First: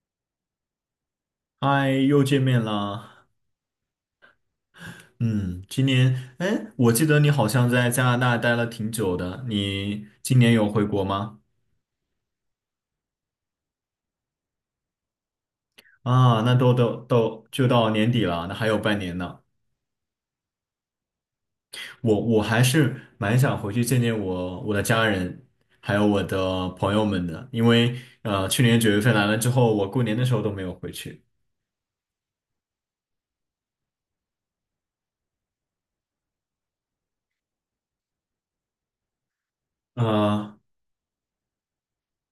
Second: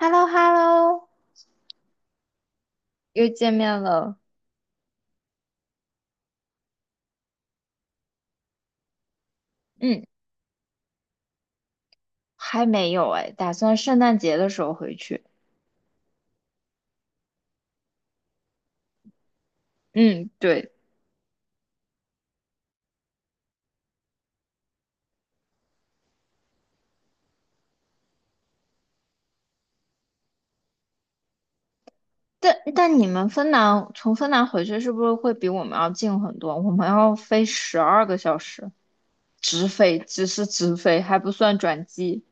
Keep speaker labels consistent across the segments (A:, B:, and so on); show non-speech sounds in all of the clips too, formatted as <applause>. A: h e l l o h e l l o
B: 嗨，又见面
A: 又
B: 了。
A: 见面了。
B: 嗯，今年，哎，我记得你好像在加拿大待了挺久的，
A: 嗯，
B: 你今年有回国吗？
A: 还没有哎，打算圣诞节的时候回去。
B: 啊，那都就到年底了，那还有半年呢。
A: 嗯，对。
B: 我还是蛮想回去见见我的家人，还有我的朋友们的，因为去年9月份来了之后，我过年的时候都没有回去。
A: 但你们芬兰从芬兰回去是不是会比我们要近很多？我们要飞十二个小时，直飞，只是
B: 啊，
A: 直飞，还不算转机，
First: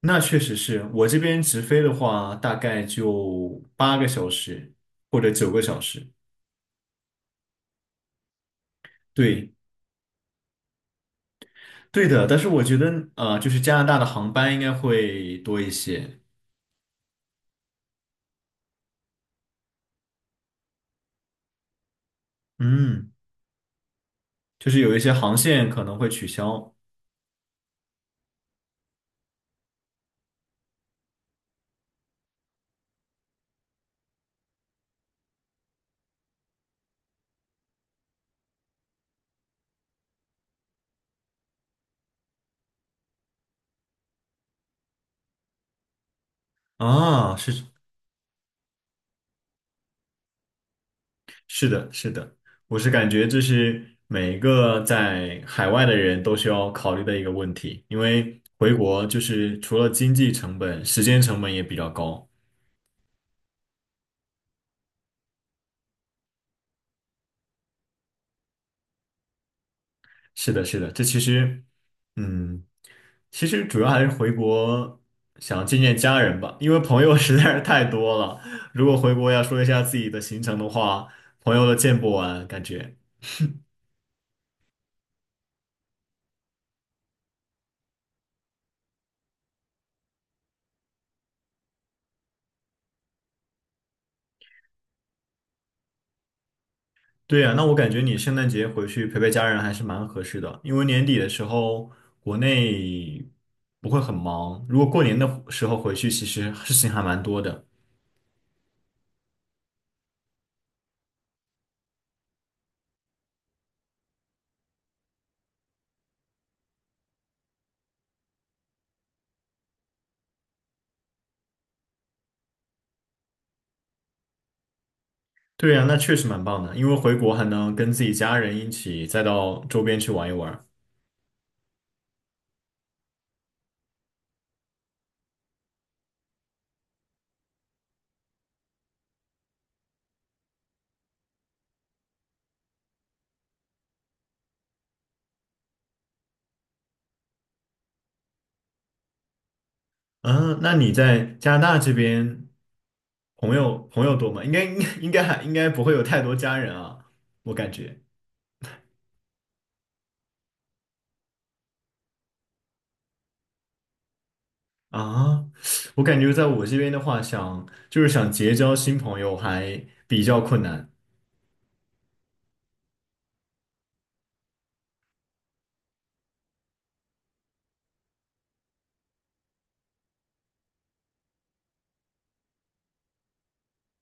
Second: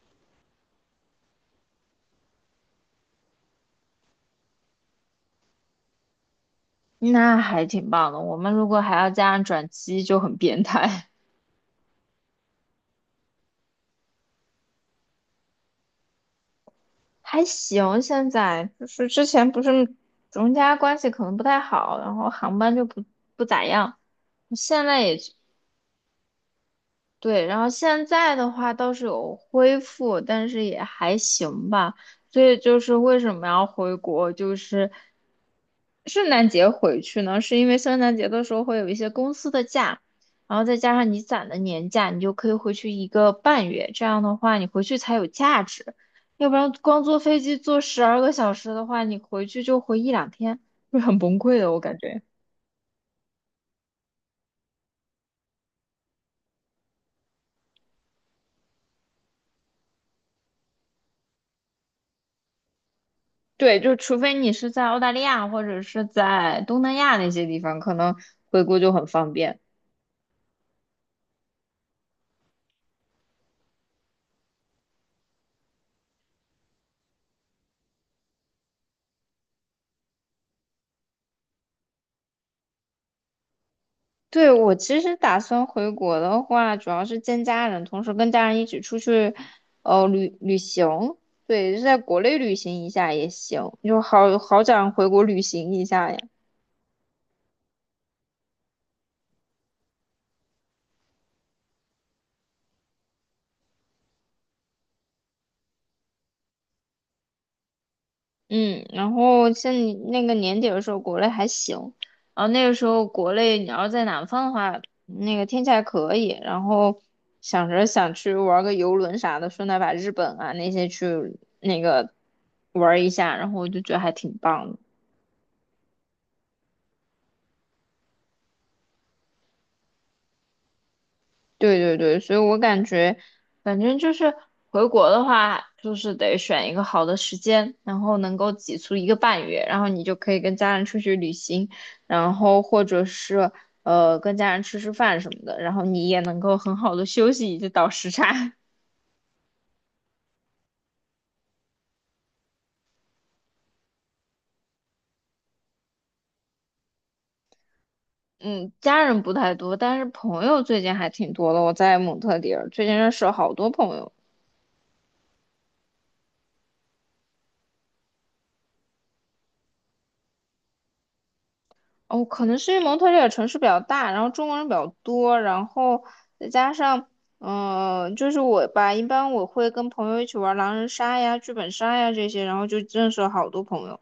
B: 那确实是我这边直飞的话，大概就8个小时或者9个小时。
A: 那还挺棒的。我们如果还要加上
B: 对，
A: 转机，就很变态。
B: 对的，但是我觉得，就是加拿大的航班应该会多一些，
A: <laughs> 还行，现在就是之前不是中加关系可能不太好，然后航班就不
B: 嗯，
A: 不咋样。
B: 就是
A: 现
B: 有
A: 在
B: 一些
A: 也
B: 航线可能会取消
A: 对，然后现在的话倒是有恢复，但是也还行吧。所以就是为什么要回国，就是圣诞节回去呢？是因为圣诞节的时候会有一些公司的假，然后再加上你攒的年假，你就可以回去一个半月。这样的话，你回去才有价值，要不然光坐
B: 啊，
A: 飞机
B: 是
A: 坐十二个小时的话，你回去就回一两天，会很崩溃
B: 是
A: 的，我
B: 的，
A: 感
B: 是
A: 觉。
B: 的，我是感觉这是每一个在海外的人都需要考虑的一个问题，因为回国就是除了经济成本，时间成本也比较高。
A: 对，就除非你是在澳大利亚或者是在东南亚那些地方，可能回国就很方便。
B: 是的，是的，这其实，嗯，其实主要还是回国想见见家人吧，因为朋友 <laughs> 实在是太多了。如果回国要说一下自己的行程的话，朋友都见不完，感觉。
A: 对，我其实打算回国的话，主要是见家人，同时跟家人一起出去，旅行。对，就在国内旅行一下也行，就好好想回国旅行一下呀。
B: 对呀，那我感觉你圣诞节回去陪陪家人还是蛮合适的，因为年底的时候国内不会很忙，如果过年的时候回去，其实事情还蛮多的。
A: 嗯，然后像你那个年底的时候，国内还行，然后那个时候国内你要在南方的话，那个天气还可以，然后想着想去玩个游轮啥的，顺带把日本啊那些去那个玩一下，然后我就觉得还挺棒的。
B: 对呀，那确实蛮棒的，因为回国还能跟自己家人一起再到周边去玩一玩。
A: 对对对，所以我感觉，反正就是回国的话，就是得选一个好的时间，然后能够挤出一个半月，然后你就可以跟家人出去旅行，然后或者是跟家人吃吃饭什么的，然后你也能够很好的休息以及倒时差。<laughs>
B: 嗯，那你在加拿大这边朋友多吗？应该应该应该还应该不会有太多家人啊，我感觉
A: 嗯，家人不太多，但是朋友最近还挺多的。我在蒙特利尔，最近认识了好多朋友。
B: 啊，我感觉在我这边的话就是想结交新朋友还比较困难
A: 哦，可能是因为蒙特利尔城市比较大，然后中国人比较多，然后再加上，就是我吧，一般我会跟朋友一起玩狼人杀呀、剧本杀呀这些，然后就认识了好多朋友。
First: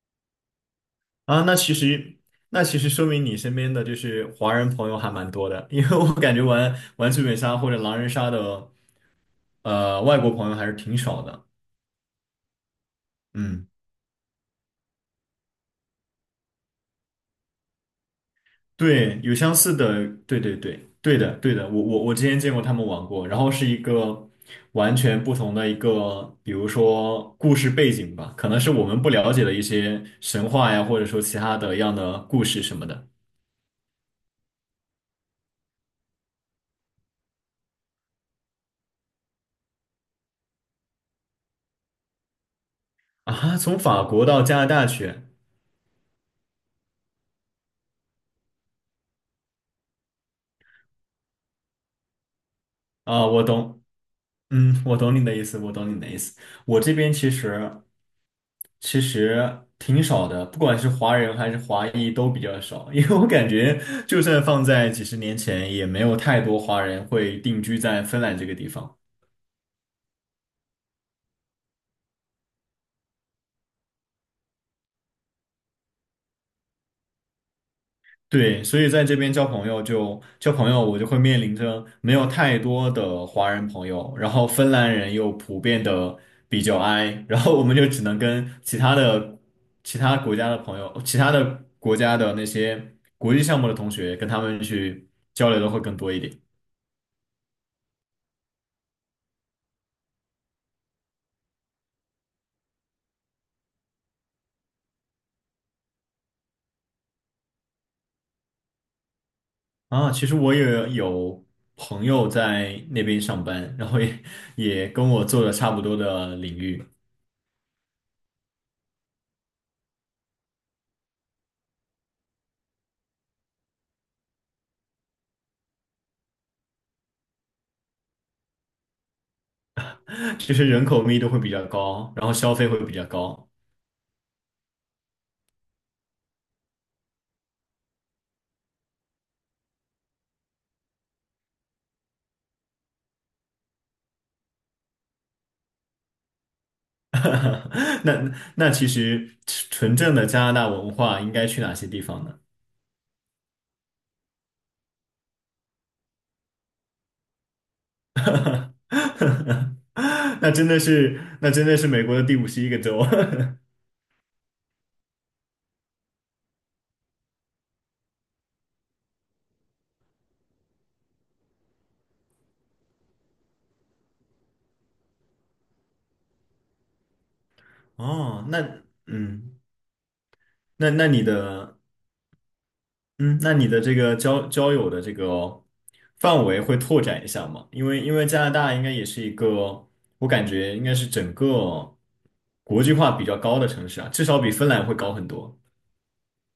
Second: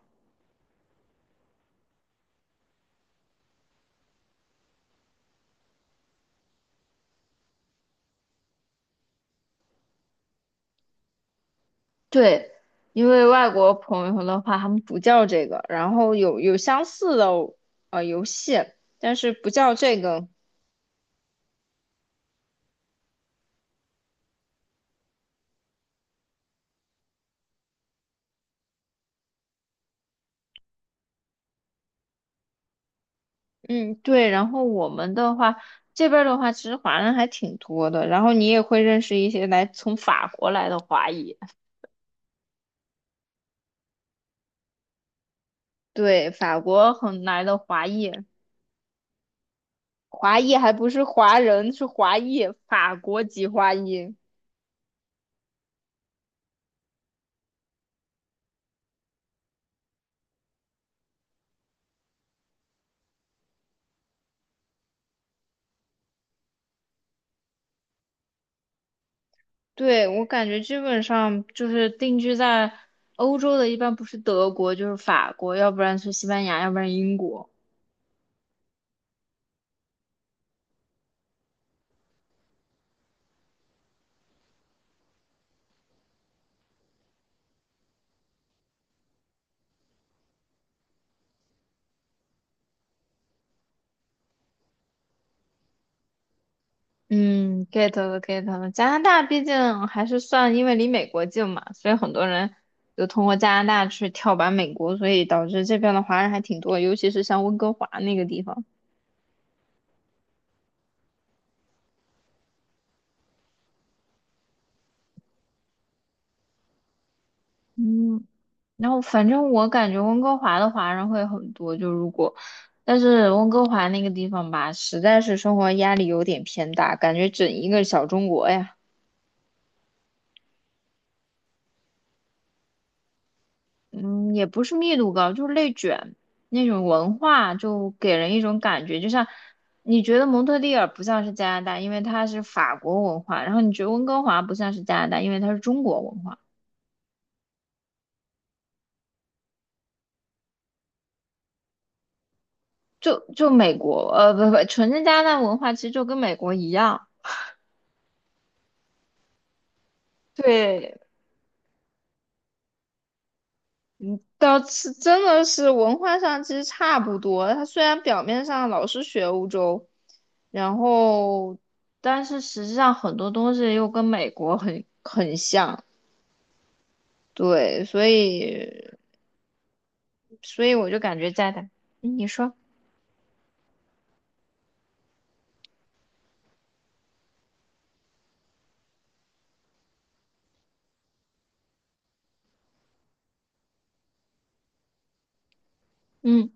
B: 啊。那其实说明你身边的就是华人朋友还蛮多的，因为我感觉玩玩剧本杀或者狼人杀的外国朋友还是挺少的。
A: 对，因为外
B: 嗯。
A: 国朋友的话，他们不叫这个，然后有相似的游戏，但
B: 对，
A: 是
B: 有
A: 不
B: 相
A: 叫
B: 似
A: 这
B: 的，
A: 个。
B: 对对对，对的对的，我之前见过他们玩过，然后是一个完全不同的一个，比如说故事背景吧，可能是我们不了解的一些神话呀，或者说其他的一样的故事什么的
A: 嗯，对。然后我们的话，这边儿的话，其实华人还挺多的，然后你也会认识一些来从法国来的华裔。
B: 啊。从法国到加拿大去
A: 对，法国很来的华裔，华裔还不是华人，是华裔，法国
B: 啊，我
A: 籍华
B: 懂，
A: 裔。
B: 我懂你的意思，我懂你的意思。我这边其实挺少的，不管是华人还是华裔都比较少，<laughs> 因为我感觉就算放在几十年前，也没有太多华人会定居在芬兰这个地方。
A: 对，我感觉基本上就是定居在欧洲的，一般不是德国就是法国，要不然是西班牙，要不然英国。
B: 对，所以在这边交朋友就交朋友，我就会面临着没有太多的华人朋友，然后芬兰人又普遍的比较 i，然后我们就只能跟其他国家的朋友、其他的国家的那些国际项目的同学，跟他们去交流的会更多一点。
A: 嗯，get 了，get 了。加拿大毕竟还是算，因为离美国近嘛，所以很多人就通过加拿大去跳板美国，所以导致这边的华人还挺多，尤其是像温哥华那个地方。
B: 啊，其实我也有朋友在那边上班，然后也跟我做的差不多的领域，
A: 嗯，然后反正我感觉温哥华的华人会很多，就如果，但是温哥华那个地方吧，实在是生活压力有点偏大，感觉整一个小中国呀，
B: 其实人口密度会比较高，然后消费会比较高。
A: 嗯，也不是密度高，就是内卷那种文化，就给人一种感觉，就像你觉得蒙特利尔不像是加拿大，因为它是法国文化，然后你觉得温哥华不像是加拿大，因为它是中国文化，
B: <laughs> 那其实纯正的加拿大文化应该去哪些地方呢？
A: 就就美国，呃，不不，纯正加拿大文化其实就跟美国一样。
B: <laughs> 那真的
A: 对，
B: 是那真的是美国的第51个州。
A: 倒是真的是文化上其实差不多。他虽然表面上老是学欧洲，然后但是实际上很多东西又跟美国很像。对，
B: <laughs>
A: 所
B: 哦，那
A: 以
B: 嗯，
A: 所以我
B: 那
A: 就
B: 那
A: 感
B: 你
A: 觉在的，
B: 的
A: 你说，
B: 嗯，那你的这个交友的这个范围会拓展一下吗？因为加拿大应该也是一个，我感觉应该是整个国际化比较高的城市啊，至少比芬兰会高很多。
A: 嗯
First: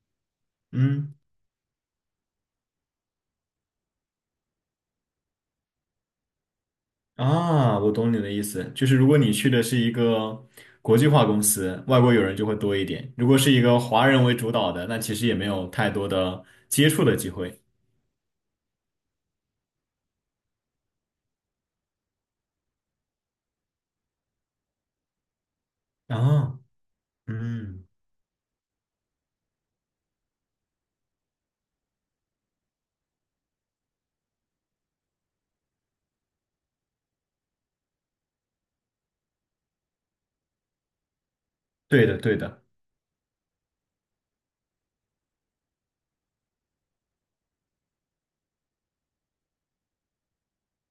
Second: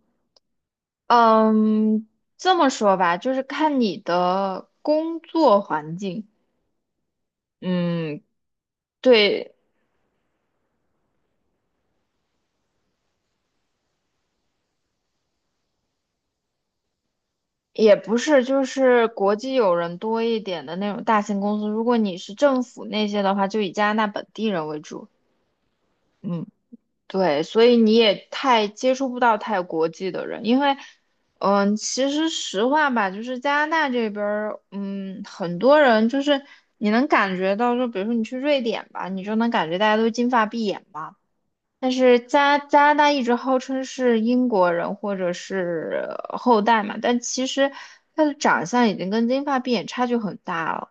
B: 嗯，
A: 嗯，这么说吧，就是看你的工作环境。
B: 啊，我懂你
A: 嗯，
B: 的意思，就是如果你去
A: 对，
B: 的是一个国际化公司，外国友人就会多一点；如果是一个华人为主导的，那其实也没有太多的接触的机会。
A: 也不是，就是国际友人多一点的那种大型公司。如果你是政府那些的话，就以加拿大本地人为主。嗯，
B: 啊，
A: 对，所以
B: 嗯，
A: 你也太接触不到太国际的人，因为，嗯，其实实话吧，就是加拿大这边儿，嗯，很多人就是你能感觉到，就比如说你去瑞典吧，你就能感觉大家都金发碧眼嘛。但
B: 对的，
A: 是
B: 对
A: 加
B: 的。
A: 加拿大一直号称是英国人或者是后代嘛，但其实他的长相已经跟金发碧眼差距很大了。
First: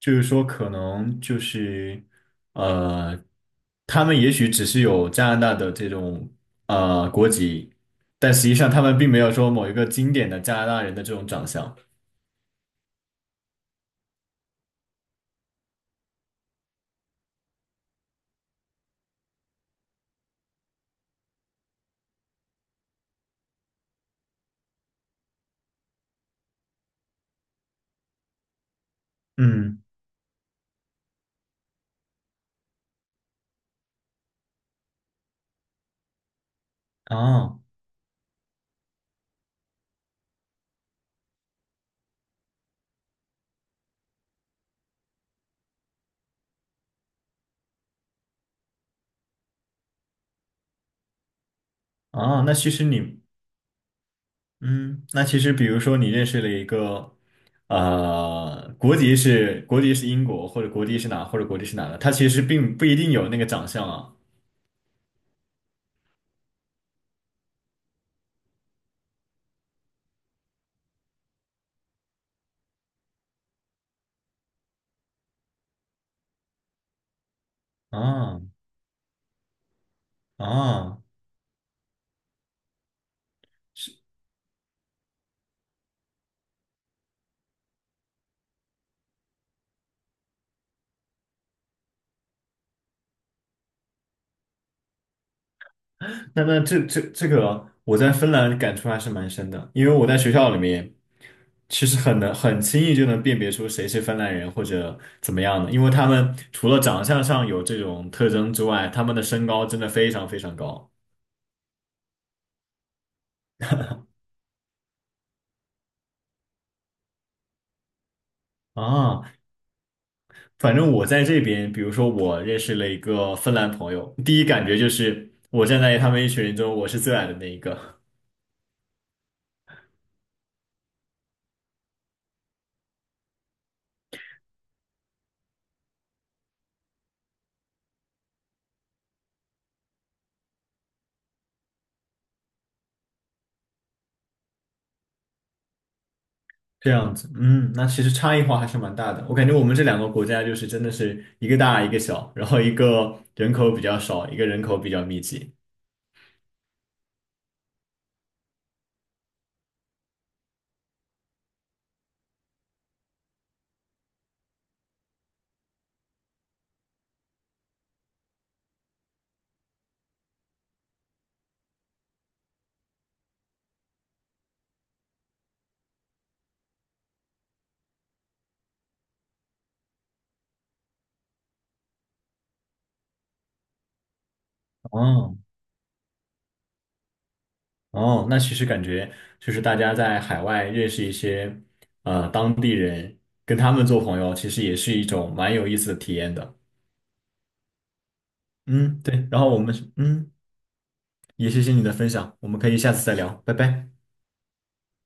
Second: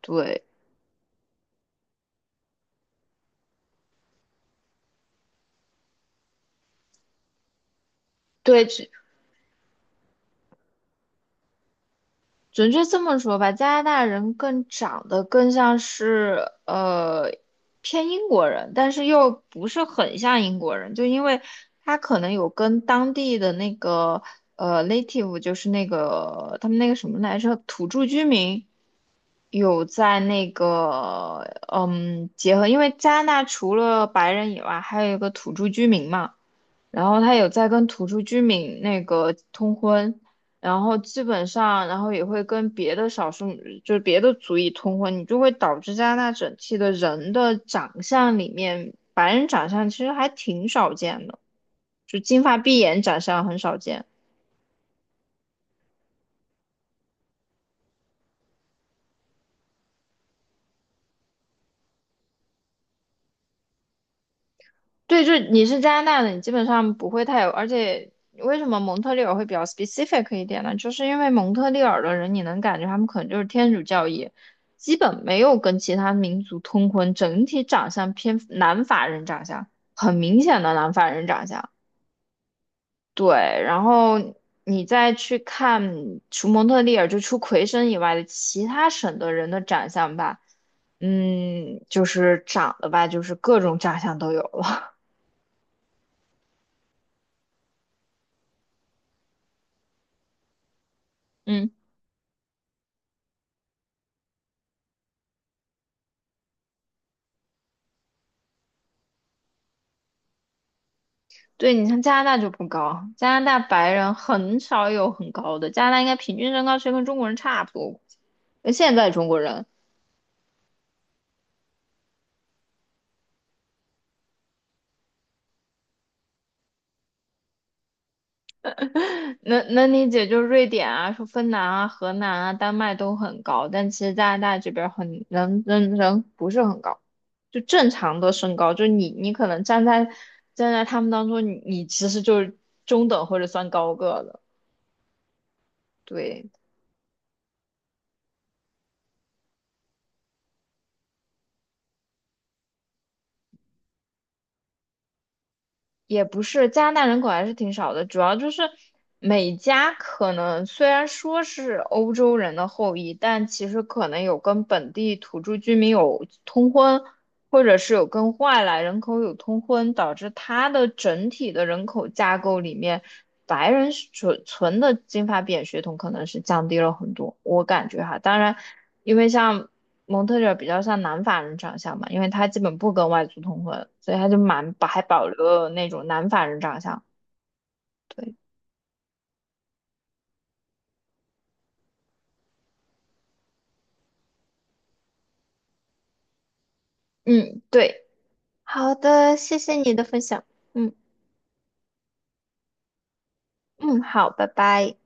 B: 就是
A: 对，
B: 说，可能就是，呃，他们也许只是有加拿大的这种国籍，但实际
A: 对，
B: 上他们并没有说某一个经典的加拿大人的这种长相。
A: 准确这么说吧，加拿大人更长得更像是呃偏英国人，但是又不是很像英国人，就因为他可能有跟当地的那个native，就是那个他们那个什么来着，土著居民
B: 嗯，
A: 有在那个结合，因为加拿大除了白人以外，还有一个土著居民嘛。然后他有
B: 啊
A: 在跟土著居民那个通婚，然后基本上，然后也会跟别的少数，就是别的族裔通婚，你就会导致加拿大整体的人的长相里面，白人长相其实还挺少见的，就金
B: 啊，那
A: 发
B: 其
A: 碧
B: 实
A: 眼长
B: 你，
A: 相很少见。
B: 嗯，那其实比如说你认识了一个，国籍是英国，或者国籍是哪的，他其实并不一定有那个长相啊。
A: 对，就是你是加拿大的，你基本上不会太有，而且为什么蒙特利尔会比较 specific 一点呢？就是因为蒙特利尔的人，你能感觉他们可能就是天主教义，基本没有跟其他民族通婚，整体长相偏
B: 啊
A: 南法人长相，很明显的南
B: 啊，
A: 法人长相。对，然
B: 是。
A: 后你再去看除蒙特利尔就除魁省以外的其他省的人的长相吧，嗯，就是长得吧，就是各种长相都有了，
B: 那那这这这个，我在芬兰感触还是蛮深的，因为我在学校里面，
A: <laughs> 嗯。
B: 其实很轻易就能辨别出谁是芬兰人或者怎么样的，因为他们除了长相上有这种特征之外，他们的身高真的非常非常高
A: 对，你像加拿大就不高，加拿大白人很少有很高的，加拿大应该平均身高其实跟中国人差不多。那现在
B: 啊。
A: 中国人
B: 反正我在这边，比如说我认识了一个芬兰朋友，第一感觉就是我站在他们一群人中，我是最矮的那一个。
A: 能能理解，就是瑞典啊、说芬兰啊、荷兰啊、丹麦都很高，但其实加拿大这边很人不是很高，就正常的身高，就你可能站在他们当中，你其实就是中等或者算高个的，对。
B: 这样子，那其实差异化还是蛮大的。我感觉我们这两个国家就是真的是一个大一个小，然后一个人口比较少，一个人口比较密集。
A: 也不是，加拿大人口还是挺少的，主要就是每家可能虽然说是欧洲人的后裔，但其实可能有跟本地土著居民有通婚，或者是有跟外来人口有通婚，导致它的整体的人口架构里面。白人纯纯的金发碧眼血统可能是降低了很多，我感觉哈。当然，因为像蒙特利尔比较像南法人长相嘛，因为他基本不跟外族通婚，所以他就蛮还保
B: 哦
A: 留了那种南法人长相。
B: 哦，
A: 对，
B: 那其实感觉就是大家在海外认识一些当地人，跟他们做朋友，其实也是一种蛮有意思的体验的。
A: 嗯，对，好
B: 嗯，对。
A: 的，
B: 然后
A: 谢
B: 我
A: 谢
B: 们是
A: 你的分
B: 嗯，
A: 享。嗯
B: 也谢谢你的分享，我们可以下次再聊，拜拜。
A: 嗯，好，拜拜。